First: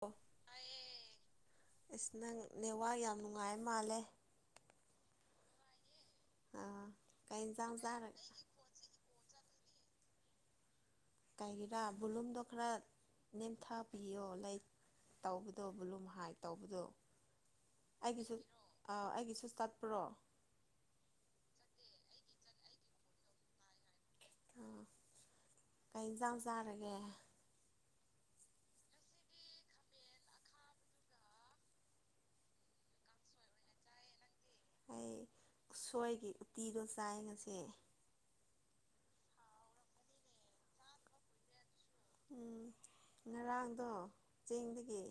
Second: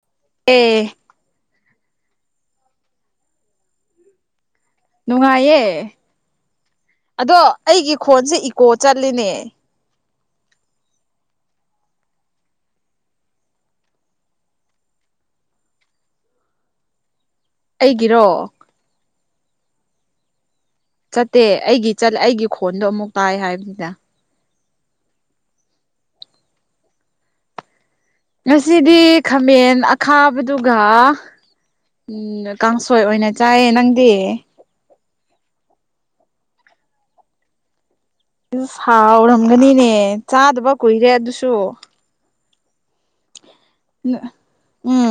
ꯑꯣ ꯑꯦ ꯇꯥꯏꯌꯦ ꯏꯁ ꯅꯪ ꯅꯦꯋꯥꯔꯛ ꯌꯥꯝ ꯅꯨꯡꯉꯥꯏꯔ ꯃꯥꯜꯂꯦ ꯅꯨꯡꯉꯥꯏꯌꯦ ꯑꯥ ꯑꯗꯣ ꯀꯩ ꯏꯟꯖꯥꯡ ꯑꯩꯒꯤ ꯆꯥꯔ ꯈꯣꯟꯁꯦ ꯏꯀꯣ ꯆꯠꯂꯤꯅꯦ ꯀꯩꯒꯤꯔꯥ ꯚꯣꯂꯨꯝꯗꯣ ꯈꯔ ꯅꯦꯝꯊꯕꯤꯌꯣ ꯂꯩ ꯇꯧꯕꯗꯣ ꯚꯨꯂꯨꯝ ꯍꯥꯏ ꯇꯧꯕꯗꯣ ꯑꯩꯒꯤꯁꯨ ꯑꯩꯒꯤꯔꯣ ꯑꯥ ꯑꯩꯒꯤꯁꯨ ꯆꯠꯄ꯭ꯔꯣ ꯆꯠꯇꯦ ꯑꯩꯒꯤ ꯆꯠ ꯑꯩꯒꯤ ꯈꯣꯟꯗꯣ ꯑꯃꯨꯛ ꯇꯥꯏ ꯍꯥꯏꯕꯅꯤꯗ ꯑꯥ ꯀꯩ ꯏꯟꯖꯥꯡ ꯆꯥꯔꯒꯦ ꯉꯁꯤꯗꯤ ꯈꯥꯃꯦꯟ ꯑꯈꯥꯕ ꯑꯗꯨꯒ ꯎꯝ ꯀꯥꯡꯁꯣꯏ ꯑꯣꯏꯅ ꯆꯥꯏꯌꯦ ꯅꯪꯗꯤ ꯑꯩ ꯎꯁꯣꯏꯒꯤ ꯎꯇꯤꯗꯣ ꯆꯥꯏ ꯉꯁꯤ ꯑꯗꯨ ꯁꯥꯎꯔꯝꯒꯅꯤꯅꯦ ꯆꯥꯗꯕ ꯀꯨꯏꯔꯦ ꯑꯗꯨꯁꯨ ꯎꯝ ꯉꯔꯥꯡꯗꯣ ꯎꯝ ꯆꯦꯡꯗꯒꯤ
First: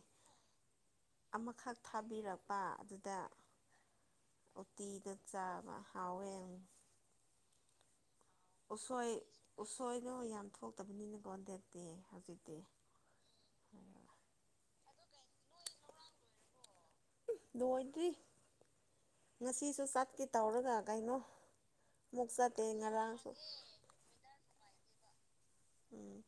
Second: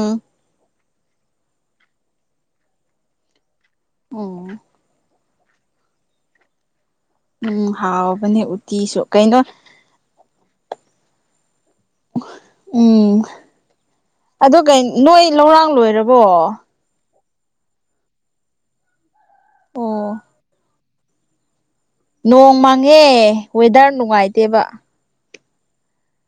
ꯑꯃꯈꯛ ꯊꯥꯕꯤꯔꯛꯄ ꯑꯗꯨꯗ ꯑꯣ ꯇꯤꯗ ꯆꯥꯕ ꯍꯥꯎꯋꯦ ꯑꯃꯨꯛ ꯎꯝ ꯍꯥꯎ ꯎꯁꯣꯏ ꯎꯁꯣꯏꯅꯣ ꯌꯥꯝ ꯊꯣꯛꯇꯕꯅꯤꯅꯀꯣ ꯍꯟꯗꯞꯇꯤ ꯍꯧꯖꯤꯛꯇꯤ ꯎꯝ ꯑꯗꯣ ꯀꯩ ꯅꯣꯏ ꯂꯧꯔꯥꯡ ꯂꯣꯏꯔꯕꯣ ꯂꯣꯏꯗ꯭ꯔꯤ ꯉꯁꯤꯁꯨ ꯑꯣ ꯆꯠꯀꯦ ꯇꯧꯔꯒ ꯀꯩꯅꯣ ꯑꯃꯨꯛ ꯅꯣꯡ ꯆꯠꯇꯦ ꯃꯪꯉꯦ ꯉꯔꯥꯡꯁꯨ ꯋꯦꯗꯔ ꯅꯨꯡꯉꯥꯏꯇꯦꯕ ꯎꯝ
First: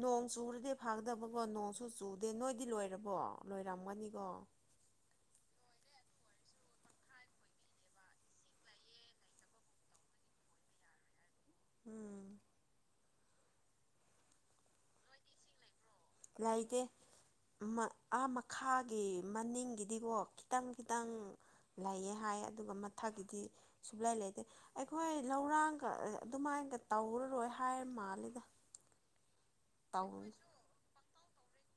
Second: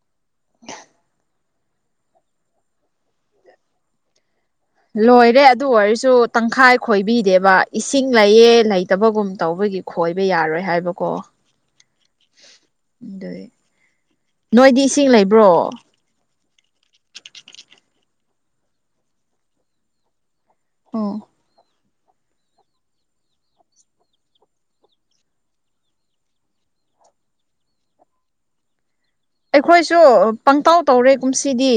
ꯅꯣꯡ ꯆꯨꯔꯗꯤ ꯐꯥꯒꯗꯕꯀꯣ ꯅꯣꯡꯁꯨ ꯆꯨꯗꯦ ꯅꯣꯏꯗꯤ ꯂꯣꯏꯔꯕꯣ ꯂꯣꯏꯔꯝꯒꯅꯤꯀꯣ ꯂꯣꯏꯔꯦ ꯑꯗꯨ ꯑꯣꯏꯔꯁꯨ ꯇꯪꯈꯥꯏ ꯈꯣꯏꯕꯤꯗꯦꯕ ꯏꯁꯤꯡ ꯂꯩꯌꯦ ꯂꯩꯇꯕꯒꯨꯝ ꯇꯧꯕꯒꯤ ꯈꯣꯏꯕ ꯌꯥꯔꯣꯏ ꯍꯥꯏꯕꯀꯣ ꯎꯝ ꯑꯗꯨꯢ ꯅꯣꯏꯗꯤ ꯏꯁꯤꯡ ꯂꯩꯕ꯭ꯔꯣ ꯂꯩꯇꯦ ꯑꯥ ꯃꯈꯥꯒꯤ ꯃꯅꯤꯡꯒꯤꯗꯤꯀꯣ ꯈꯤꯇꯪ ꯈꯤꯇꯪ ꯑꯣ ꯂꯩꯌꯦ ꯍꯥꯏ ꯑꯗꯨꯒ ꯃꯊꯛꯀꯤꯗꯤ ꯁꯨꯡꯂꯩ ꯂꯩꯇꯦ ꯑꯩꯈꯣꯏ ꯂꯧꯔꯥꯡꯒ ꯑꯗꯨꯃꯥꯏꯅꯒ ꯇꯧꯔꯔꯣꯏ ꯍꯥꯏꯔ ꯃꯥꯜꯂꯤꯗ ꯑꯩꯈꯣꯏꯁꯨ ꯄꯪꯇꯥꯎ ꯇꯧꯔꯦ ꯀꯨꯝꯁꯤꯗꯤ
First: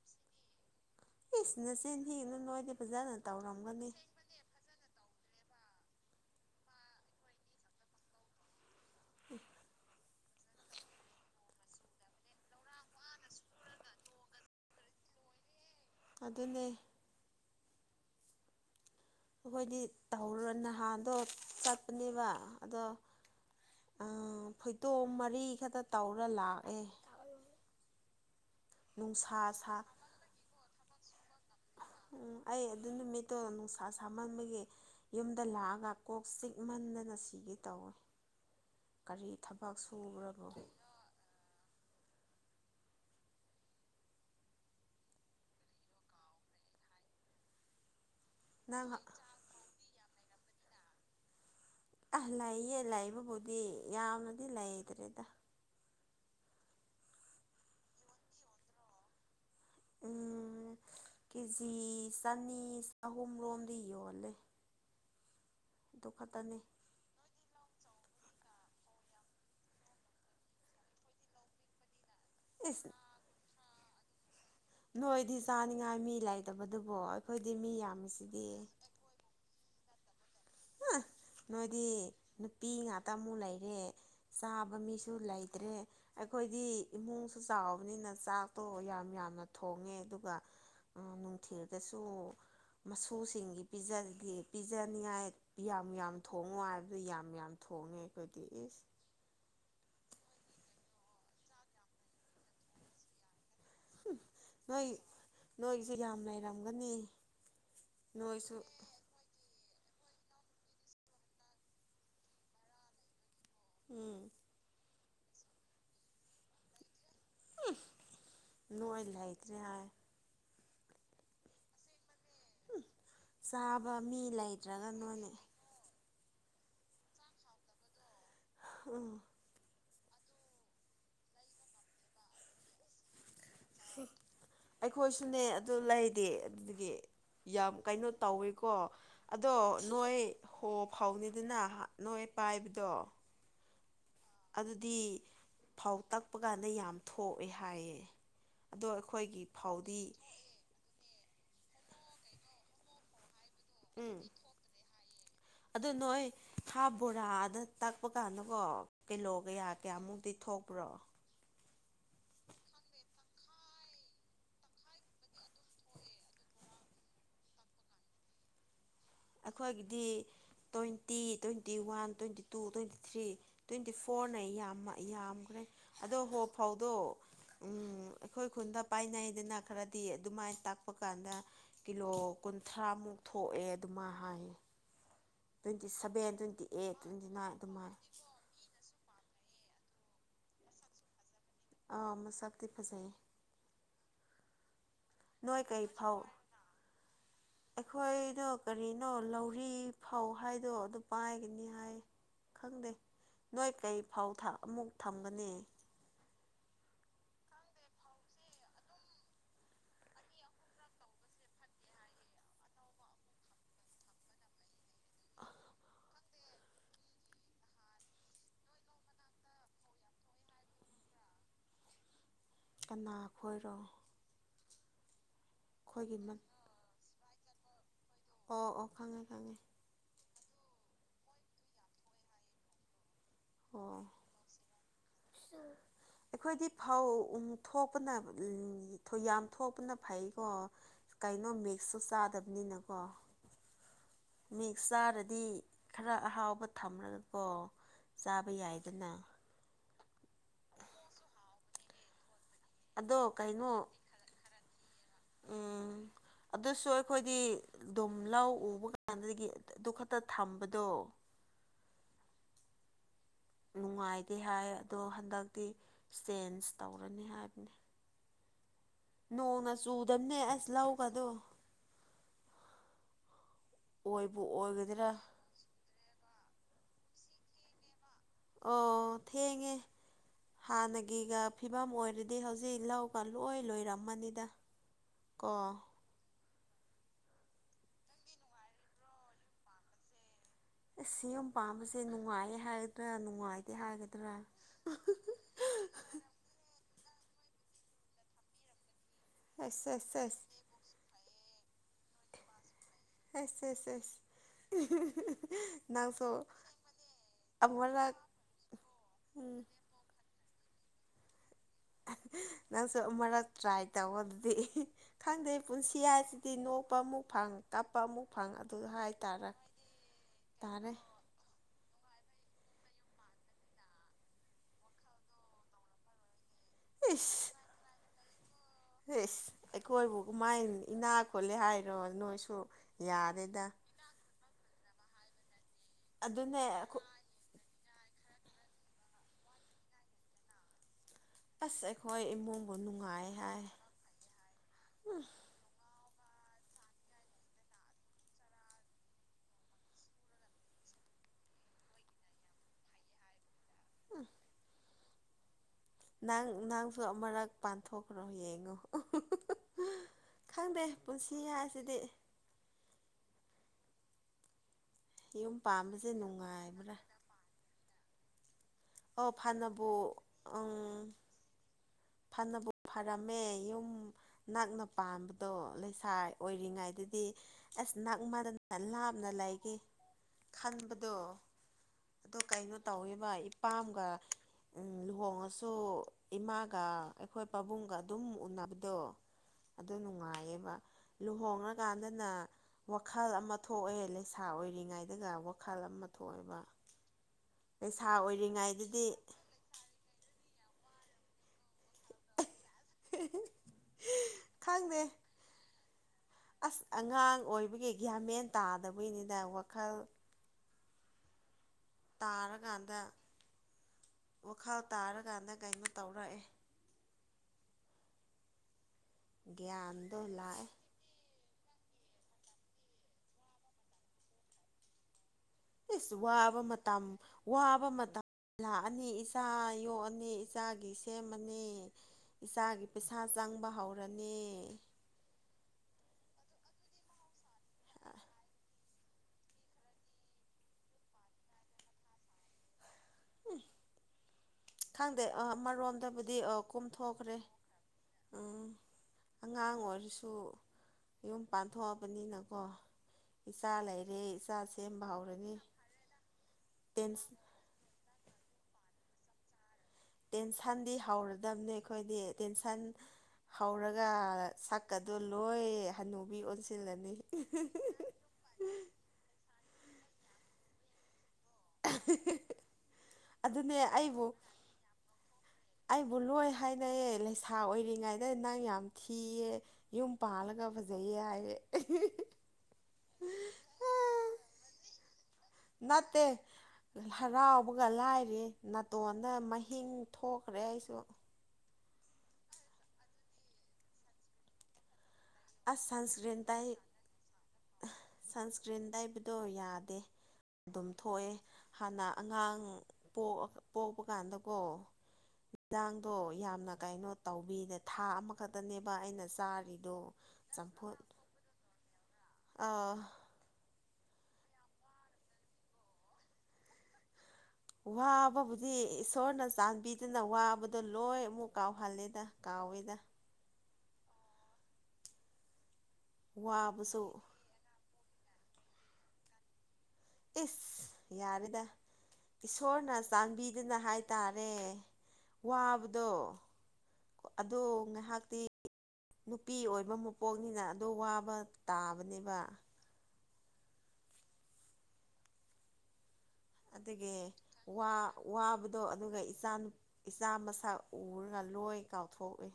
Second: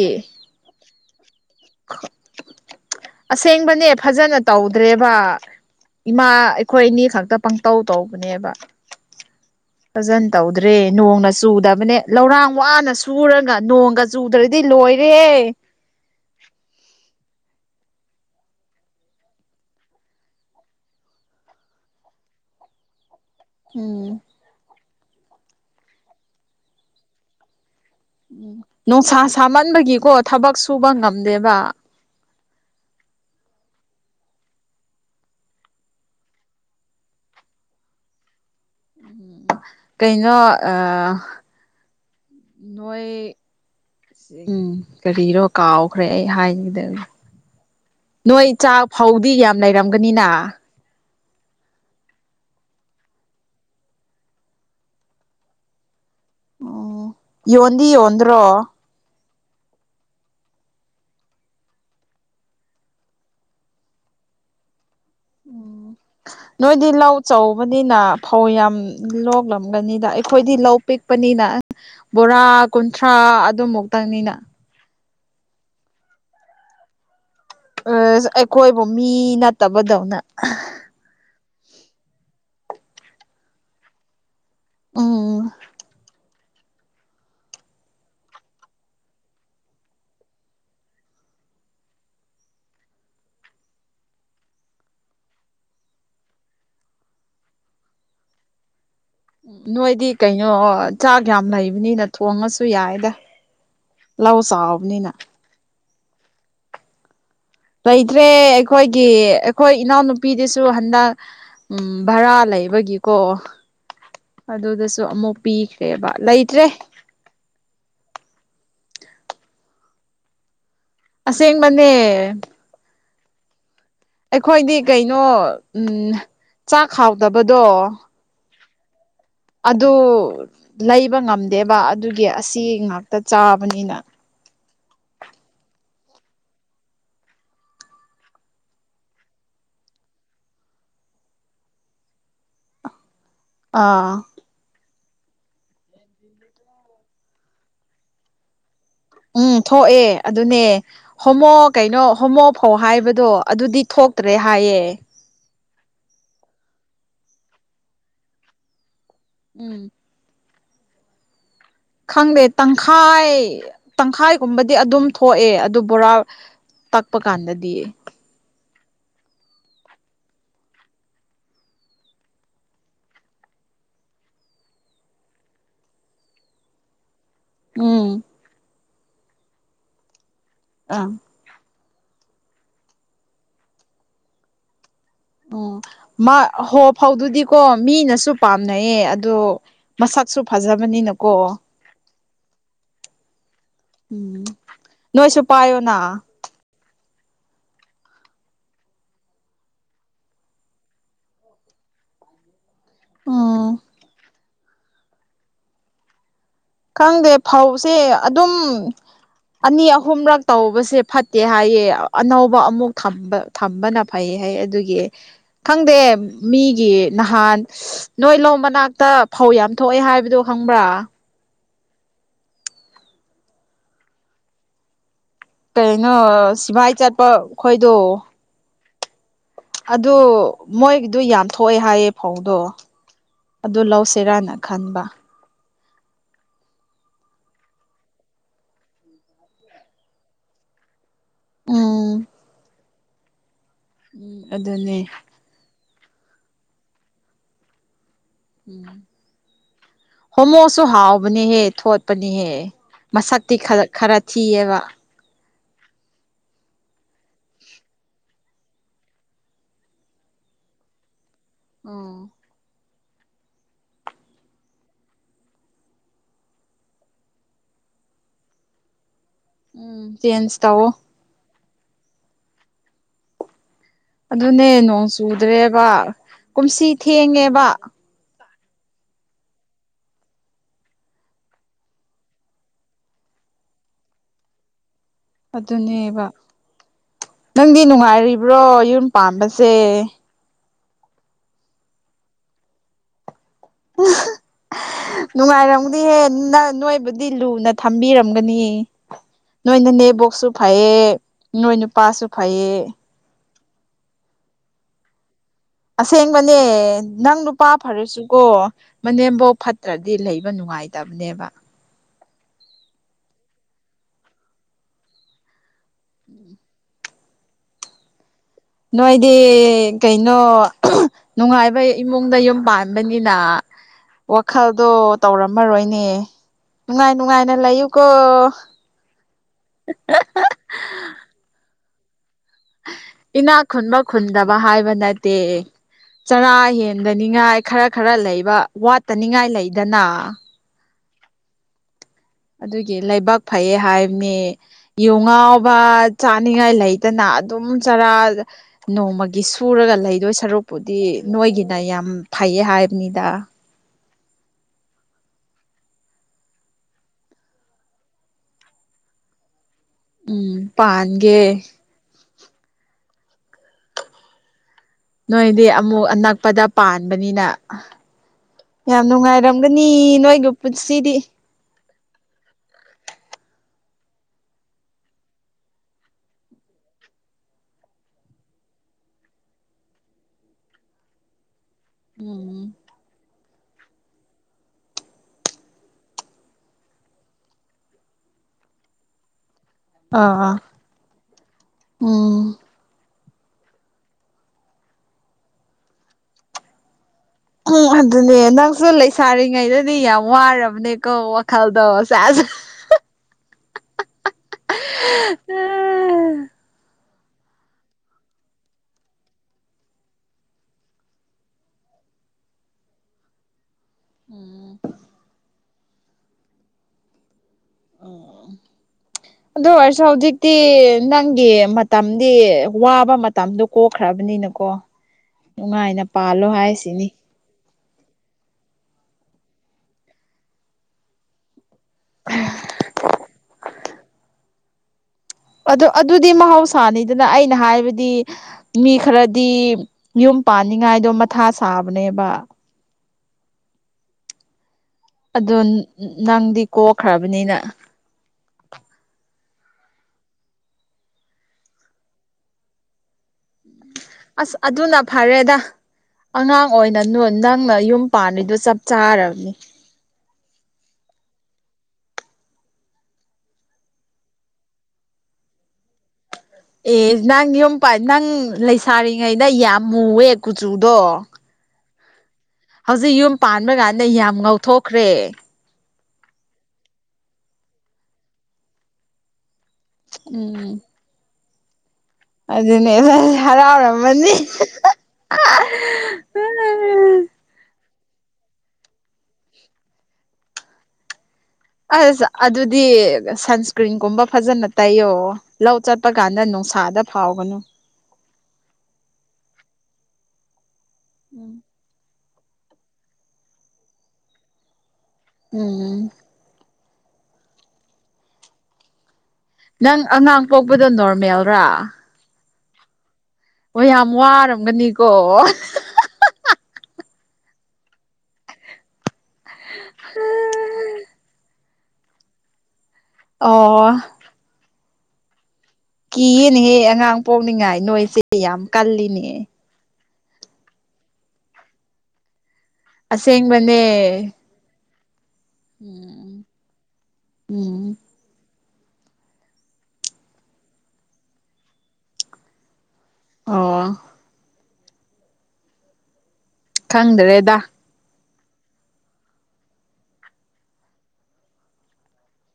ꯢꯁ ꯅꯆꯤꯟ ꯊꯤꯒꯅꯨ ꯅꯣꯏꯗꯤ ꯐꯖꯅ ꯇꯧꯔꯝꯒꯅꯤ ꯑꯁꯦꯡꯕꯅꯦ ꯐꯖꯅ ꯇꯧꯗ꯭ꯔꯦꯕ ꯏꯃꯥ ꯑꯩꯈꯣꯏ ꯑꯅꯤ ꯈꯛꯇ ꯄꯪꯇꯧ ꯇꯧꯕꯅꯦꯕ ꯎꯝ ꯐꯖꯅ ꯇꯧꯗ꯭ꯔꯦ ꯅꯣꯡꯅ ꯆꯨꯗꯕꯅꯦ ꯂꯧꯔꯥꯡ ꯋꯥꯅ ꯁꯨꯔꯒ ꯅꯣꯡꯒ ꯆꯨꯗ꯭ꯔꯗꯤ ꯂꯣꯏꯔꯦ ꯑꯗꯨꯅꯦ ꯑꯩꯈꯣꯏꯗꯤ ꯇꯧꯔꯣ ꯅꯍꯥꯟꯗꯣ ꯆꯠꯄꯅꯦꯕ ꯑꯗꯣ ꯎꯝ ꯐꯣꯏꯇꯣꯝ ꯃꯔꯤ ꯈꯛꯇ ꯇꯧꯔ ꯂꯥꯛꯑꯦ ꯎꯝ ꯅꯨꯡꯁꯥ ꯁꯥꯃꯟꯕꯒꯤꯀꯣ ꯊꯕꯛ ꯁꯨꯕ ꯉꯝꯗꯦꯕ ꯎꯝ ꯑꯩ ꯑꯗꯨ ꯅꯨꯃꯤꯠꯇꯣ ꯅꯨꯡꯁꯥ ꯁꯥꯃꯟꯕꯒꯤ ꯌꯨꯝꯗ ꯂꯥꯛꯑꯒ ꯀꯣꯛ ꯆꯤꯛꯃꯟꯗꯅ ꯁꯤꯒꯦ ꯇꯧꯋꯦ ꯀꯔꯤ ꯊꯕꯛ ꯀꯩꯅꯣ ꯁꯨꯕ꯭ꯔꯥꯅꯣ ꯑꯥ ꯅꯣꯏ ꯎꯝ ꯀꯔꯤꯅꯣ ꯀꯥꯎꯈ꯭ꯔꯦ ꯑꯩ ꯍꯥꯏꯈꯤꯗꯕ ꯅꯣꯏ ꯆꯥꯛ ꯅꯪ ꯐꯧꯗꯤ ꯌꯥꯝ ꯂꯩꯔꯝꯒꯅꯤꯅ ꯑꯥ ꯂꯩꯌꯦ ꯂꯩꯕꯕꯨꯗꯤ ꯌꯥꯝꯅꯗꯤ ꯂꯩꯇ꯭ꯔꯦꯗ ꯑꯣ ꯌꯣꯟꯗꯤ ꯌꯣꯟꯗ꯭ꯔꯣ ꯎꯝ ꯀꯦꯖꯤ ꯆꯅꯤ ꯆꯍꯨꯝꯔꯣꯝꯗꯤ ꯌꯣꯜꯂꯦ ꯎꯝ ꯑꯗꯨ ꯈꯛꯇꯅꯤ ꯅꯣꯏꯗꯤ ꯂꯧ ꯑꯧꯕꯅꯤꯅ ꯐꯧ ꯌꯥꯝ ꯂꯣꯛꯂꯝꯒꯅꯤꯗ ꯑꯩꯈꯣꯏꯗꯤ ꯂꯧ ꯄꯤꯛꯄꯅꯤꯅ ꯕꯣꯔꯥ ꯏꯁ ꯀꯨꯟꯊ꯭ꯔꯥ ꯑꯗꯨꯃꯨꯛꯇꯪꯅꯤꯅ ꯅꯣꯏꯗꯤ ꯆꯥꯅꯤꯡꯉꯥꯏ ꯃꯤ ꯂꯩꯇꯕꯗꯨꯕꯣ ꯑꯩꯈꯣꯢꯗꯤ ꯃꯤ ꯑꯦꯁ ꯌꯥꯝꯃꯤꯁꯤꯗꯤ ꯑꯩꯈꯣꯏꯕꯨ ꯃꯤ ꯅꯠꯇꯕꯗꯧꯅ ꯍꯥ ꯅꯣꯏꯗꯤ ꯅꯨꯄꯤ ꯉꯥꯛꯇ ꯑꯃꯨꯛ ꯂꯩꯔꯦ ꯆꯥꯕ ꯃꯤꯁꯨ ꯎꯝ ꯂꯩꯇ꯭ꯔꯦ ꯑꯩꯈꯣꯏꯗꯤ ꯏꯃꯨꯡꯁꯨ ꯆꯥꯎꯕꯅꯤꯅ ꯆꯥꯛꯇꯣ ꯌꯥꯝ ꯌꯥꯝꯅ ꯊꯣꯡꯉꯦ ꯑꯗꯨꯒ ꯑꯥ ꯅꯨꯡꯊꯤꯜꯗꯁꯨ ꯃꯁꯨꯁꯤꯡꯒꯤ ꯄꯤꯖ ꯄꯤꯖꯅꯤꯡꯉꯥꯏ ꯌꯥꯝ ꯌꯥꯝ ꯊꯣꯡꯉꯨ ꯍꯥꯏꯕꯗꯨ ꯌꯥꯝ ꯌꯥꯝ ꯊꯣꯡꯉꯦ ꯑꯩꯈꯣꯏꯗꯤ ꯏꯁ ꯅꯣꯏꯗꯤ ꯀꯩꯅꯣ ꯆꯥꯛ ꯌꯥꯝ ꯂꯩꯕꯅꯤꯅ ꯊꯣꯡꯉꯁꯨ ꯌꯥꯏꯗ ꯍꯨꯝ ꯂꯧ ꯅꯣꯏ ꯆꯥꯎꯕꯅꯤꯅ ꯅꯣꯏꯒꯤꯁꯨ ꯌꯥꯝ ꯂꯩꯔꯝꯒꯅꯤ ꯈꯪꯇ꯭ꯔꯦ ꯅꯣꯏꯁꯨ ꯑꯩꯈꯣꯏ ꯀꯦ ꯑꯩꯈꯣꯏ ꯏꯅꯥꯎꯅꯨꯄꯤꯗꯨꯁꯨ ꯍꯟꯗꯛ ꯎꯝ ꯚꯔꯥ ꯂꯩꯕꯒꯤꯀꯣ ꯎꯝ ꯑꯗꯨꯗꯁꯨ ꯑꯃꯨꯛ ꯄꯤꯈ꯭ꯔꯦꯕ ꯂꯩꯇ꯭ꯔꯦ ꯍꯨꯝ ꯅꯣꯏ ꯂꯩꯇ꯭ꯔꯦ ꯍꯥꯏ ꯑꯁꯦꯡꯕꯅꯦ ꯆꯥꯕ ꯃꯤ ꯑꯩꯈꯣꯏꯗꯤ ꯀꯩꯅꯣ ꯂꯩꯇ꯭ꯔꯒꯅꯨꯅꯦ ꯎꯝ ꯆꯥꯛ ꯍꯥꯎꯗꯕꯗꯣ ꯎꯝ ꯑꯗꯨ ꯂꯩꯕ ꯉꯝꯗꯦꯕ ꯑꯗꯨꯒꯤ ꯑꯁꯤ ꯉꯥꯛꯇ ꯆꯥꯕꯅꯤꯅ ꯑꯩꯈꯣꯏꯁꯨꯅꯦ ꯑꯗꯨ ꯂꯩꯗꯤ ꯑꯗꯨꯒꯤ ꯌꯥꯝ ꯀꯩꯅꯣ ꯇꯧꯋꯦꯀꯣ ꯑꯗꯣ ꯅꯣꯏ ꯍꯣ ꯐꯥꯎꯅꯤꯗꯅ ꯅꯣꯏ ꯄꯥꯏꯕꯗꯣ ꯑꯥ ꯑꯗꯨꯗꯤ ꯐꯧ ꯇꯛꯄ ꯀꯥꯟꯗ ꯌꯥꯝ ꯊꯣꯛꯑꯦ ꯍꯥꯏꯌꯦ ꯑꯗꯣ ꯑꯩꯈꯣ ꯎꯝ ꯊꯣꯛꯑꯦ ꯑꯗꯨꯅꯦ ꯍꯣꯃꯣ ꯀꯩꯅꯣ ꯍꯣꯃꯣ ꯐꯧ ꯍꯥꯏꯕꯗꯣ ꯑꯗꯨꯗꯤ ꯎꯝ ꯊꯣꯛꯇ꯭ꯔꯦ ꯍꯥꯏꯌꯦ ꯑꯗꯨ ꯅꯣꯏ ꯍꯥꯞ ꯕꯣꯔꯥꯗ ꯇꯥꯛꯄ ꯀꯥꯟꯗꯀꯣ ꯀꯤꯂꯣ ꯀꯌꯥ ꯎꯝ ꯀꯌꯥꯃꯨꯛꯇꯤ ꯊꯣꯛꯄ꯭ꯔꯣ ꯈꯪꯗꯦ ꯇꯪꯈꯥꯏ ꯇꯪꯈꯥꯏꯒꯨꯝꯕꯗꯤ ꯑꯗꯨꯝ ꯊꯣꯛꯑꯦ ꯑꯗꯨ ꯕꯣꯔꯥ ꯇꯛꯄ ꯀꯥꯟꯗꯗꯤ ꯑꯩꯈꯣꯏꯒꯤꯗꯤ twenty twenty one twenty two twenty three twenty ꯐꯣꯔꯅꯦ ꯌꯥꯝꯃ ꯌꯥꯝꯈ꯭ꯔꯦ ꯑꯗꯣ ꯍꯣ ꯐꯥꯎꯗꯣ ꯎꯝ ꯑꯩꯈꯣꯏ ꯈꯨꯟꯗ ꯄꯥꯏꯅꯩꯗꯅ ꯈꯔꯗꯤ ꯑꯗꯨꯃꯥꯏꯟ ꯇꯥꯛꯄ ꯑꯥ ꯀꯥꯟꯗ ꯀꯤꯂꯣ ꯀꯨꯟꯊ꯭ꯔꯥꯃꯨꯛ ꯊꯣꯛꯑꯦ ꯑꯗꯨꯃꯥ ꯍꯥꯏꯌꯦ ꯎꯝ ꯇ꯭ꯋꯦꯟꯇꯤ ꯁꯚꯦꯟ ꯃꯥ ꯇ꯭ꯋꯦꯟꯇꯤ ꯍꯣ ꯑꯩꯠ ꯇ꯭ꯋꯦꯟꯇꯤ ꯅꯥꯏꯟ ꯐꯥꯎꯗꯨꯗꯤꯀꯣ ꯑꯗꯨꯃꯥꯏ ꯃꯤꯅꯁꯨ ꯄꯥꯝꯅꯩꯌꯦ ꯑꯗꯣ ꯃꯁꯛꯁꯨ ꯐꯖꯕꯅꯤꯅꯀꯣ ꯑꯧ ꯃꯁꯛꯇꯤ ꯐꯖꯩꯌꯦ ꯎꯝ ꯅꯣꯏꯁꯨ ꯅꯣꯏ ꯀꯩ ꯄꯥꯏꯌꯣꯅ ꯐꯥꯎ ꯑꯩꯈꯣꯏꯗꯣ ꯀꯔꯤꯅꯣ ꯂꯧꯔꯤ ꯐꯧ ꯍꯥꯏꯗꯣ ꯑꯗꯨ ꯄꯥꯏꯒꯅꯤ ꯍꯥꯏ ꯈꯪꯗꯦ ꯅꯣꯏ ꯎꯝ ꯀꯩ ꯐꯥꯎ ꯊꯥꯛ ꯑꯃꯨꯛ ꯊꯝꯒꯅꯤ ꯈꯪꯗꯦ ꯐꯧꯁꯦ ꯑꯗꯨꯝ ꯑꯅꯤ ꯑꯍꯨꯝꯔꯛ ꯇꯧꯕꯁꯦ ꯐꯠꯇꯦ ꯍꯥꯏꯌꯦ ꯑꯅꯧꯕ ꯑꯃꯨꯛ ꯊꯝꯕ ꯊꯝꯕꯅ ꯐꯩ ꯍꯥꯏ ꯑꯗꯨꯒꯤ ꯈꯪꯗꯦ ꯃꯤꯒꯤ ꯅꯍꯥꯟ ꯅꯣꯏ ꯂꯧ ꯃꯅꯥꯛꯇ ꯐꯧ ꯌꯥꯝ ꯊꯣꯛꯑꯦ ꯍꯥꯏꯕꯗꯨꯣ ꯈꯪꯕ꯭ꯔꯥ ꯀꯅꯥ ꯈꯣꯏꯔꯣ ꯀꯩꯅꯣ ꯑꯩꯈꯣꯏꯒꯤ ꯃꯟ ꯁꯤꯐꯥꯏ ꯆꯠꯄ ꯈꯣꯏꯗꯣ ꯑꯣ ꯈꯪꯉꯦ ꯈꯪꯉꯦ ꯑꯗꯨ ꯃꯣꯏꯒꯤꯗꯨ ꯌꯥꯝ ꯊꯣꯛꯑꯦ ꯍꯥꯏꯌꯦ ꯐꯧꯗꯣ ꯑꯗꯨ ꯑꯣ ꯂꯧꯁꯤꯔꯥꯅ ꯈꯟꯕ [unintelligible] ꯑꯩꯈꯣꯏꯗꯤ ꯐꯧ ꯎꯝ ꯊꯣꯛꯄꯅ ꯎꯝ ꯌꯥꯝ ꯊꯣꯛꯄꯅ ꯐꯩꯀꯣ ꯀꯩꯅꯣ ꯃꯤꯛꯁꯁꯨ ꯎꯝ ꯆꯥꯗꯕꯅꯤꯅꯀꯣ ꯎꯝ ꯃꯤꯛꯁ ꯑꯗꯨꯅꯦ ꯆꯥꯔꯗꯤ ꯈꯔ ꯑꯍꯥꯎꯕ ꯊꯝꯂꯒꯀꯣ ꯆꯥꯕ ꯎꯝ ꯌꯥꯏꯗꯅ ꯍꯣꯃꯣꯁꯨ ꯍꯥꯎꯕꯅꯦꯍꯦ ꯊꯣꯠꯄꯅꯦꯍꯦ ꯑꯗꯣ ꯃꯁꯛꯇꯤ ꯀꯩꯅꯣ ꯈꯔ ꯈꯔ ꯊꯤꯌꯦꯕ ꯎꯝ ꯑꯗꯨꯁꯨ ꯑꯩꯈꯣꯏꯗꯤ ꯗꯨꯝ ꯂꯥꯎ ꯎꯕꯀꯥꯟꯗꯒꯤ ꯑꯗꯨ ꯈꯛꯇ ꯊꯝꯕꯗꯣ ꯎꯝ ꯅꯨꯡꯉꯥꯏꯇꯦ ꯍꯥꯏ ꯑꯗꯣ ꯍꯟꯗꯛꯇꯤ ꯆꯦꯟꯖ ꯇꯧꯔꯅꯤ ꯍꯥꯏꯕꯅꯤ ꯅꯣꯡꯅ ꯎꯝ ꯆꯨꯗꯝꯅꯦ ꯆꯦꯟꯖ ꯑꯁ ꯇꯧꯋꯣ ꯂꯧꯒꯗꯣ ꯑꯣꯏꯕꯨ ꯑꯗꯨꯅꯦ ꯅꯣꯡ ꯑꯣꯏꯒꯗ꯭ꯔꯥ ꯆꯨꯗ꯭ꯔꯦꯕ ꯀꯨꯝꯁꯤ ꯊꯦꯡꯉꯦꯕ ꯑꯣ ꯊꯦꯡꯉꯦ ꯍꯥꯟꯅꯒꯤꯒ ꯐꯤꯕꯝ ꯑꯣꯏꯔꯗꯤ ꯍꯧꯖꯤꯛ ꯂꯧꯒ ꯂꯣꯏ ꯂꯣꯏꯔꯝꯃꯅꯤꯗ [inaudible] ꯑꯗꯨꯅꯦꯕ ꯅꯪꯗꯤ ꯅꯨꯡꯉꯥꯏꯔꯤꯕ꯭ꯔꯣ ꯌꯨꯝ ꯄꯥꯝꯕꯁꯦ ꯑꯁ ꯌꯨꯝ ꯄꯥꯝꯕꯁꯦ ꯅꯨꯡꯉꯥꯏꯌꯦ ꯍꯥꯏꯗ꯭ꯔꯥ ꯅꯨꯡꯉꯥꯏꯇꯦ ꯍꯥꯏꯒꯗ꯭ꯔꯥ ꯅꯨꯡꯉꯥꯏꯔꯝꯒꯗꯤꯍꯦ ꯅꯪ ꯅꯣꯏꯕꯨꯗꯤ ꯂꯨꯅ ꯊꯝꯕꯤꯔꯝꯒꯅꯤ ꯅꯣꯏ ꯑꯁ ꯑꯁ ꯅꯅꯦꯕꯣꯛꯁꯨ ꯑꯁ ꯐꯩꯌꯦ ꯅꯣꯏ ꯅꯨꯄꯥꯁꯨ ꯐꯩꯌꯦ ꯑꯁ ꯑꯁ ꯅꯪꯁꯨ ꯑꯁꯦꯡꯕꯅꯦ ꯅꯪ ꯅꯨꯄꯥ ꯑꯃꯔꯛ ꯐꯔꯁꯨꯀꯣ ꯃꯅꯦꯝꯕꯣꯛ ꯎꯝ ꯐꯠ ꯇ꯭ꯔꯗꯤ ꯂꯩꯕ ꯅꯨꯡꯉꯥꯏꯇꯕꯅꯦꯕ ꯅꯪꯁꯨ ꯑꯃꯨꯔꯛ ꯇ꯭ꯔꯥꯏ ꯇꯧꯑꯣ ꯑꯗꯨꯗꯤ ꯈꯪꯗꯦ ꯄꯨꯟꯁꯤ ꯍꯥꯏꯁꯤꯗꯤ ꯅꯣꯛꯄ ꯑꯃꯨꯛ ꯐꯪ ꯀꯞꯄ ꯑꯃꯨꯛ ꯐꯪ ꯅꯣꯏꯗꯤ ꯍꯥꯏꯇꯥꯔꯦ ꯀꯩꯅꯣ__ ꯇꯥꯔꯦ ꯅꯨꯡꯉꯥꯏꯕ ꯏꯃꯨꯡꯗ ꯌꯨꯝ ꯄꯥꯟꯕꯅꯤꯅ__ ꯋꯥꯈꯜꯗꯣ ꯇꯧꯔꯝꯃꯔꯣꯏꯅꯦ ꯅꯨꯡꯉꯥꯏ ꯏꯁ ꯅꯨꯡꯉꯥꯏꯅ ꯂꯩꯌꯨꯀꯣ ꯈꯨꯜꯂꯦ ꯍꯥꯏꯔꯣ ꯅꯣꯏꯁꯨ ꯏꯅꯥꯛ ꯌꯥꯔꯦꯗ ꯈꯨꯟꯕ ꯈꯨꯟꯗꯕ ꯍꯥꯏꯕ ꯅꯠꯇꯦ ꯆꯔꯥ ꯑꯗꯨꯅꯦ ꯑꯩꯈꯣꯏ ꯍꯦꯟꯗꯅꯤꯉꯥꯏ__ ꯈꯔ ꯈꯔ ꯂꯩꯕ ꯋꯥꯠꯇꯅꯤꯉꯥꯏ ꯂꯩꯗꯅ ꯑꯁ ꯑꯩꯈꯣꯏ ꯏꯃꯨꯡ ꯑꯗꯨꯒꯤ ꯂꯩꯕꯥꯛ ꯐꯩꯌꯦ ꯍꯥꯏꯕꯅꯤ ꯌꯨ ꯎꯝ ꯉꯥꯎꯕ ꯆꯥꯅꯤꯡꯉꯥꯏ ꯂꯩꯇꯅ ꯑꯗꯨꯝ ꯆꯔꯥ__ ꯅꯣꯡꯃꯒꯤ ꯁꯨꯔꯒ ꯂꯩꯗꯣꯏ ꯁꯔꯨꯛꯄꯨꯗꯤ ꯅꯣꯏꯒꯤꯅ ꯌꯥꯝ ꯐꯩꯌꯦ ꯍꯥꯏꯕꯅꯤꯗ ꯎꯝ ꯅꯪ ꯅꯪꯁꯨ ꯑꯃꯨꯔꯛ ꯄꯥꯟꯊꯣꯛꯈ꯭ꯔꯣ ꯌꯦꯡꯉꯣ ꯎꯝ ꯈꯪꯗꯦ ꯄꯨꯟꯁꯤ ꯄꯥꯟꯒꯦ ꯍꯥꯏꯁꯤꯗꯤ ꯌꯨꯝ ꯅꯣꯏꯗꯤ ꯑꯃꯨꯛ ꯄꯥꯟꯕꯁꯦ ꯑꯅꯛꯄꯗ ꯅꯨꯡꯉꯥꯏꯕ꯭ꯔꯥ ꯄꯥꯟꯕꯅꯤꯅ ꯌꯥꯝ ꯑꯣ ꯅꯨꯡꯉꯥꯏꯔꯝꯒꯅꯤ ꯐꯅꯕꯨ ꯅꯣꯏꯒꯤ ꯎꯝ ꯄꯨꯟꯁꯤꯗꯤ ꯐꯅꯕꯨ ꯐꯔꯝꯃꯦ ꯌꯨꯝ ꯅꯥꯛꯅ ꯄꯥꯟꯕꯥꯗꯣ ꯂꯩꯁꯥ ꯑꯣꯏꯔꯤꯉꯩꯗꯗꯤ__ ꯑꯁ ꯅꯛꯃꯗ ꯂꯥꯞꯅ ꯂꯩꯒꯦ ꯈꯟꯕꯗꯣ ꯑꯗꯣ ꯎꯝ ꯀꯩꯅꯣ ꯇꯧꯋꯦꯕ ꯏꯄꯥꯝꯒ ꯂꯨꯍꯣꯡꯉꯁꯨ ꯏꯃꯥ ꯀ ꯑꯩꯈꯣꯏ ꯄꯥꯕꯨꯡꯒ ꯑꯗꯨꯝ ꯎꯅꯕꯗꯣ__ ꯑꯗꯨ ꯑꯥ ꯅꯨꯡꯉꯥꯏꯌꯦꯕ ꯂꯨꯍꯣꯡꯉꯀꯥꯟꯗꯅ ꯎꯝ ꯋꯥꯈꯜ ꯑꯃ ꯊꯣꯛꯑꯦ ꯂꯩꯁꯥ ꯑꯣꯏꯔꯤꯉꯩꯗꯒ ꯋꯥꯈꯜ ꯑꯃ ꯊꯣꯛꯑꯦꯕ ꯎꯝ ꯂꯩꯁꯥ ꯑꯗꯨꯅꯦ ꯅꯪꯁꯨ ꯑꯣꯏꯔꯤꯉꯩꯗꯗꯤ ꯂꯩꯁꯥꯔꯤꯉꯩꯗꯗꯤ ꯌꯥꯝ ꯋꯥꯔꯕꯅꯦ ꯀꯣ ꯈꯜꯗꯣ ꯁꯦꯖ__ ꯈꯪꯗꯦ ꯑꯁ ꯑꯉꯥꯡ ꯑꯣꯏꯕꯒꯤ ꯒ꯭ꯌꯥꯃꯦꯟ ꯇꯥꯗꯕꯩꯅꯤꯗ ꯋꯥꯈꯜ ꯇꯥꯔꯀꯥꯟꯗ ꯎꯝ ꯋꯥꯈꯜ ꯇꯥꯔꯀꯥꯟꯗ ꯀꯩꯅꯣ ꯇꯧꯔꯛꯑꯦ ꯑꯗꯨ ꯑꯣꯏꯔꯁꯨ ꯒ꯭ꯌꯥꯟꯗꯣ ꯍꯧꯖꯤꯛꯇꯤ ꯂꯥꯛꯑꯦ ꯅꯪꯒꯤ ꯃꯇꯝꯗꯤ ꯋꯥꯕ ꯃꯇꯝꯗꯣ ꯀꯣꯛꯈ꯭ꯔꯕꯅꯤꯅꯀꯣ ꯅꯨꯡꯉꯥꯏꯅ ꯏꯁ ꯄꯥꯜꯂꯣ ꯋꯥꯕ ꯃꯇꯝ ꯍꯥꯏꯁꯤꯅꯤ ꯋꯥꯕ ꯃꯇꯝ ꯂꯥꯛꯑꯅꯤ ꯏꯆꯥ ꯌꯣꯛꯑꯅꯤ ꯏꯆꯥꯒꯤ ꯁꯦꯝꯃꯅꯤ ꯏꯆꯥꯒꯤ ꯄꯩꯁꯥ ꯆꯪꯕ ꯍꯧꯔꯅꯤ ꯑꯗꫭ ꯑꯗꯨꯗꯤ ꯃꯍꯧꯁꯥꯅꯤꯗꯅ ꯑꯩꯅ ꯍꯥꯏꯕꯗꯤ ꯃꯤ ꯈꯔꯗꯤ ꯌꯨꯝ ꯄꯥꯟꯅꯤꯡꯉꯥꯏꯗꯣ ꯃꯊꯥ ꯁꯥꯕꯅꯦꯕ꯫ [unintelligible] ꯈꯪꯗꯦ ꯑ ꯑꯗꯣ ꯑꯃꯔꯣꯝꯗꯕꯨꯗꯤ ꯑ ꯅꯪꯗꯤ ꯀꯨꯝꯊꯣꯛꯈ꯭ꯔꯦ꯫ ꯀꯣꯛꯈ꯭ꯔꯕꯅꯤꯅ ꯎꯝ ꯑꯉꯥꯡ ꯑꯣꯏꯔꯁꯨ ꯌꯨꯝ ꯄꯥꯟꯊꯣꯛꯑꯕꯅꯤꯅꯀꯣ꯫ ꯏꯆꯥ ꯂꯩꯔꯦ ꯑꯁ ꯏꯆꯥ ꯑꯗꯨꯅ ꯁꯦꯝꯕ ꯍꯧꯔꯅꯤ ꯐꯔꯦꯗ ꯑꯉꯥꯡ ꯑꯣꯏꯅ ꯅꯣꯟ ꯇꯦꯟꯁ ꯅꯪ ꯅꯪꯅ ꯌꯨꯝ ꯄꯥꯟꯔꯤꯗꯣ ꯆꯞ ꯆꯥꯔꯕꯅꯦ꯫ ꯇꯦꯟꯁꯟꯗꯤ ꯍꯧꯔꯗꯕꯅꯤ ꯑꯩꯈꯣꯏꯗꯤ ꯇꯦꯟꯁꯟ ꯍꯧꯔꯒ ꯁꯛꯀꯗꯣ ꯂꯣꯏ ꯍꯅꯨꯕꯤ ꯑꯣꯟꯁꯤꯟ ꯑꯦꯁ ꯅꯪ ꯌꯨꯝ ꯄꯥꯟ ꯅꯪ ꯂꯩꯁꯥꯔꯤꯉꯩꯩꯗ ꯌꯥꯝ ꯃꯨꯋꯦ ꯀꯨꯆꯨꯗꯣ꯫ [unintelligible] ꯍꯧꯖꯤꯛ ꯌꯨꯝ ꯄꯥꯟꯕ ꯑꯗꯨꯅꯦ ꯀꯥꯟꯗ ꯑꯩꯕꯨ ꯌꯥꯝ ꯉꯧꯊꯣꯛꯈ꯭ꯔꯦ꯫ ꯑꯩꯕꯨ ꯂꯣꯏ ꯍꯥꯏꯅꯩꯌꯦ ꯂꯩꯁꯥ ꯑꯣꯏꯔꯤꯉꯩꯗ ꯅꯪ ꯌꯥꯝ ꯊꯤꯌꯦ꯫ ꯌꯨꯝ ꯄꯥꯜꯒ ꯎꯝ ꯐꯖꯩꯌꯦ ꯍꯥꯏꯌꯦ [unintelligible] ꯑꯗꯨꯅꯦ ꯍꯔꯥꯎꯔꯝꯃꯅꯤ [unintelligible] ꯑꯦ ꯍꯔꯥꯎꯕꯒ ꯂꯥꯏꯔꯤ ꯅꯇꯣꯟꯗ ꯃꯍꯤꯡ ꯊꯣꯛꯈ꯭ꯔꯦ ꯑꯩꯁꯨ꯫ ꯑꯁ ꯑꯗꯨꯗꯤ ꯁꯟꯁꯀ꯭ꯔꯤꯟꯒꯨꯝꯕ ꯐꯖꯅ ꯇꯩꯌꯣ꯫ ꯂꯧ ꯑꯁ ꯆꯠꯄ ꯀꯥꯟꯗ ꯅꯨꯡꯁꯥꯗ ꯐꯥꯎꯒꯅꯨ꯫ ꯑ ꯁꯟꯁꯀ꯭ꯔꯤꯟꯗ ꯇꯩꯕꯗꯣ ꯌꯥꯗꯦ ꯑꯗꯨꯝ ꯊꯣꯛꯑꯦ꯫ ꯎꯝ ꯍꯥꯟꯅ ꯑꯉꯥꯡ ꯄꯣꯑ ꯄꯣꯛꯄ ꯀꯥꯟꯗꯀꯣ꯫ ꯎꯝ ꯌꯦꯟꯖꯥꯡꯗꯣ ꯌꯥꯝꯅ ꯀꯩꯅꯣ ꯇꯧꯕꯤꯅꯦ ꯊꯥ ꯑꯃꯈꯛꯇꯅꯦꯕ ꯑꯩꯅ ꯆꯥ ꯅꯪ ꯑꯉꯥꯡ ꯄꯣꯛꯄꯗ ꯅꯣꯔꯃꯦꯜꯔꯥ꯫ ꯑꯥꯎ꯫ ꯑꯣ ꯌꯥꯝ ꯋꯥꯔꯝꯒꯅꯤꯀꯣ꯫ ꯋꯥꯕꯕꯨꯗꯤ ꯏꯁꯣꯔꯅ ꯆꯥꯟꯕꯤꯗꯅ ꯋꯥꯕꯗ ꯂꯣꯏ ꯑꯃꯨꯛ ꯀꯥꯎꯍꯜꯂꯦꯗ ꯀꯥꯎꯋꯤꯗ꯫ ꯑꯣ꯫ ꯀꯤꯌꯦꯅꯦꯍꯦ ꯋꯥꯕꯁꯨ ꯑꯉꯥꯡ ꯄꯣꯛꯅꯤꯡꯉꯥꯏ ꯅꯣꯏꯁꯦ ꯌꯥꯝ ꯀꯜꯂꯤꯅꯦ꯫ ꯏꯁ ꯌꯥꯔꯦꯗ꯫ ꯏꯁꯣꯔꯅ ꯆꯥꯟꯕꯤꯗꯨꯅ ꯍꯥꯏ ꯑꯁꯦꯡꯕꯅꯦ ꯇꯥꯔꯦ꯫ ꯋꯥꯕꯗꯣ ꯎꯝ ꯑꯗꯣ ꯎꯝ ꯉꯥꯏꯍꯥꯛꯇꯤ ꯅꯨꯄꯤ ꯑꯣꯏꯕ ꯃꯄꯣꯛꯅꯤꯅ ꯑꯗꯣ ꯋꯥꯕ ꯇꯥꯕꯅꯦꯕ꯫ ꯑꯣ꯫ ꯑꯗꯒꯤ ꯈꯪꯗ꯭ꯔꯦꯗ ꯋꯥ ꯋꯥꯕꯗꯣ ꯑꯗꯨꯒ ꯏꯆꯥ ꯅꯨꯟ ꯏꯆꯥ ꯃꯁꯛ ꯎꯔꯒ ꯂꯣꯏ ꯀꯥꯎꯊꯣꯛꯑꯦ꯫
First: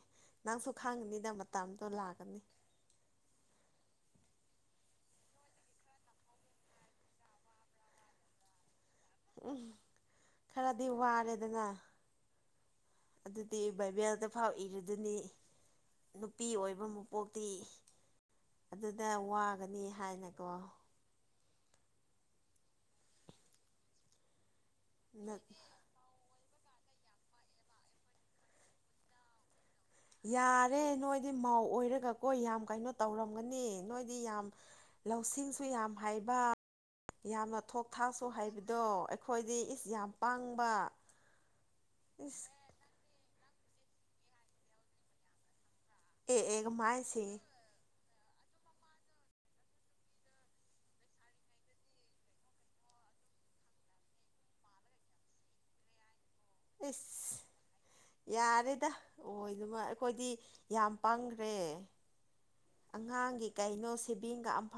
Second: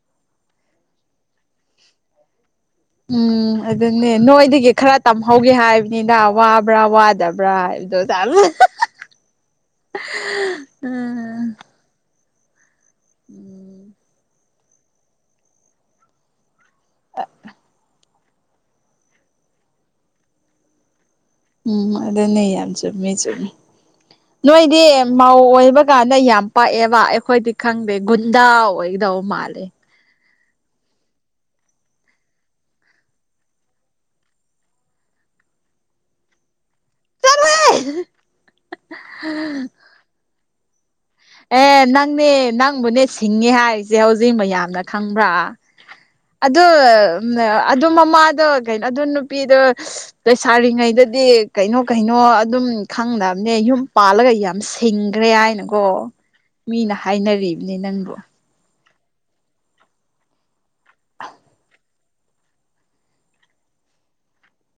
ꯅꯪꯁꯨ ꯈꯥꯡꯉꯅꯤꯗ ꯃꯇꯝꯗꯣ ꯂꯥꯛꯀꯅꯤ꯫ ꯎꯝ꯫ ꯑꯗꯨꯅꯦ ꯅꯣꯏꯗꯒꯤ ꯈꯔ ꯇꯝꯍꯧꯒꯦ ꯍꯥꯏꯕꯅꯤꯗ ꯋꯥꯕ꯭ꯔꯥ ꯋꯥꯗꯕ꯭ꯔꯥ ꯍꯥꯏꯕꯗꯣ [unintelligible] ꯎꯝ ꯈꯔꯗꯤ ꯎꯝ ꯋꯥꯔꯦꯗꯅ꯫ ꯑꯗꯨꯗꯤ ꯕꯥꯏꯕꯦꯜꯗ ꯐꯥꯎ ꯏꯔꯗꯨꯅꯤ ꯅꯨꯄꯤ ꯑꯣꯏ ꯕ ꯃꯄꯣꯛꯇꯤ ꯑꯗꯨꯗ ꯋꯥꯒꯅꯤ ꯍꯥꯏꯅꯀꯣ꯫ ꯑꯗꯨꯅꯦ ꯌꯥꯝ ꯆꯨꯝꯃꯤ-ꯆꯨꯝꯃꯤ ꯅꯣꯏꯗꯤ ꯃꯧ ꯑꯣꯏꯕ ꯒꯥꯟꯗ ꯌꯥꯝ ꯄꯛꯑꯦꯕ ꯑꯩꯈꯣꯏꯗꯤ ꯈꯪꯗꯦ ꯒꯨꯟꯗꯥ ꯑꯣꯏꯒꯗꯧ ꯃꯥꯜꯂꯦ꯫ ꯌꯥꯔꯦ ꯅꯣꯏꯗꯤ ꯃꯥꯑꫭ ꯑꯣꯏꯔꯒꯀꯣꯏ ꯌꯥꯝ ꯀꯩꯅꯣ ꯇꯧꯔꯝꯒꯅꯤ ꯅꯣꯏꯗꯤ ꯌꯥꯝ ꯂꯧꯁꯤꯡꯁꯨ ꯌꯥꯝ ꯍꯩꯕ ꯌꯥꯝꯅ ꯊꯣꯛ ꯊꯥꯛꯁꯨ ꯍꯥꯏꯕꯗꯣ ꯑꯩꯈꯣꯏꯗꯤ ꯏꯁ ꯌꯥꯝ ꯄꯥꯡꯕ ꯑꯦ ꯅꯪꯅꯦ ꯅꯪꯕꯨꯅꯦ ꯁꯤꯡꯉꯦ ꯍꯥꯏꯔꯤꯁꯦ ꯍꯧꯖꯤꯛ ꯃꯌꯥꯝꯅ ꯈꯪꯕ꯭ꯔꯥ ꯑꯦ ꯑꯦ ꯑꯗꯨ ꯀꯃꯥꯏꯅ ꯁꯤꯡꯉꯤ ꯑꯗꯨ ꯃꯃꯥꯗꯣ ꯀꯩꯅꯣ ꯑꯗꯨ ꯅꯨꯄꯤꯗꯣ ꯂꯩꯁꯥꯔꯤꯉꯩꯗꯗꯤ ꯀꯩꯅꯣ ꯀꯩꯅꯣ ꯑꯗꯨꯝ ꯈꯪꯅꯕꯅꯦ ꯌꯨꯝ ꯄꯥꯜꯂꯒ ꯌꯥꯝ ꯁ ꯊꯤꯡꯈ꯭ꯔꯦ ꯍꯥꯏꯅꯀꯣ ꯃꯤꯅ ꯑꯦꯁ ꯍꯥꯏꯅꯔꯤꯕꯅꯤ ꯅꯪꯕꯨ ꯌꯥꯔꯦꯗ ꯑꯣ ꯑꯗꯣꯏꯃ ꯑꯩꯈꯣꯏꯗꯤ ꯌꯥꯝ ꯄꯥꯡꯈ꯭ꯔꯦ ꯑꯉꯥꯡꯒꯤ ꯀꯩꯅꯣ ꯁꯦꯚꯤꯡꯒ ꯑꯝ ꯐꯥꯎ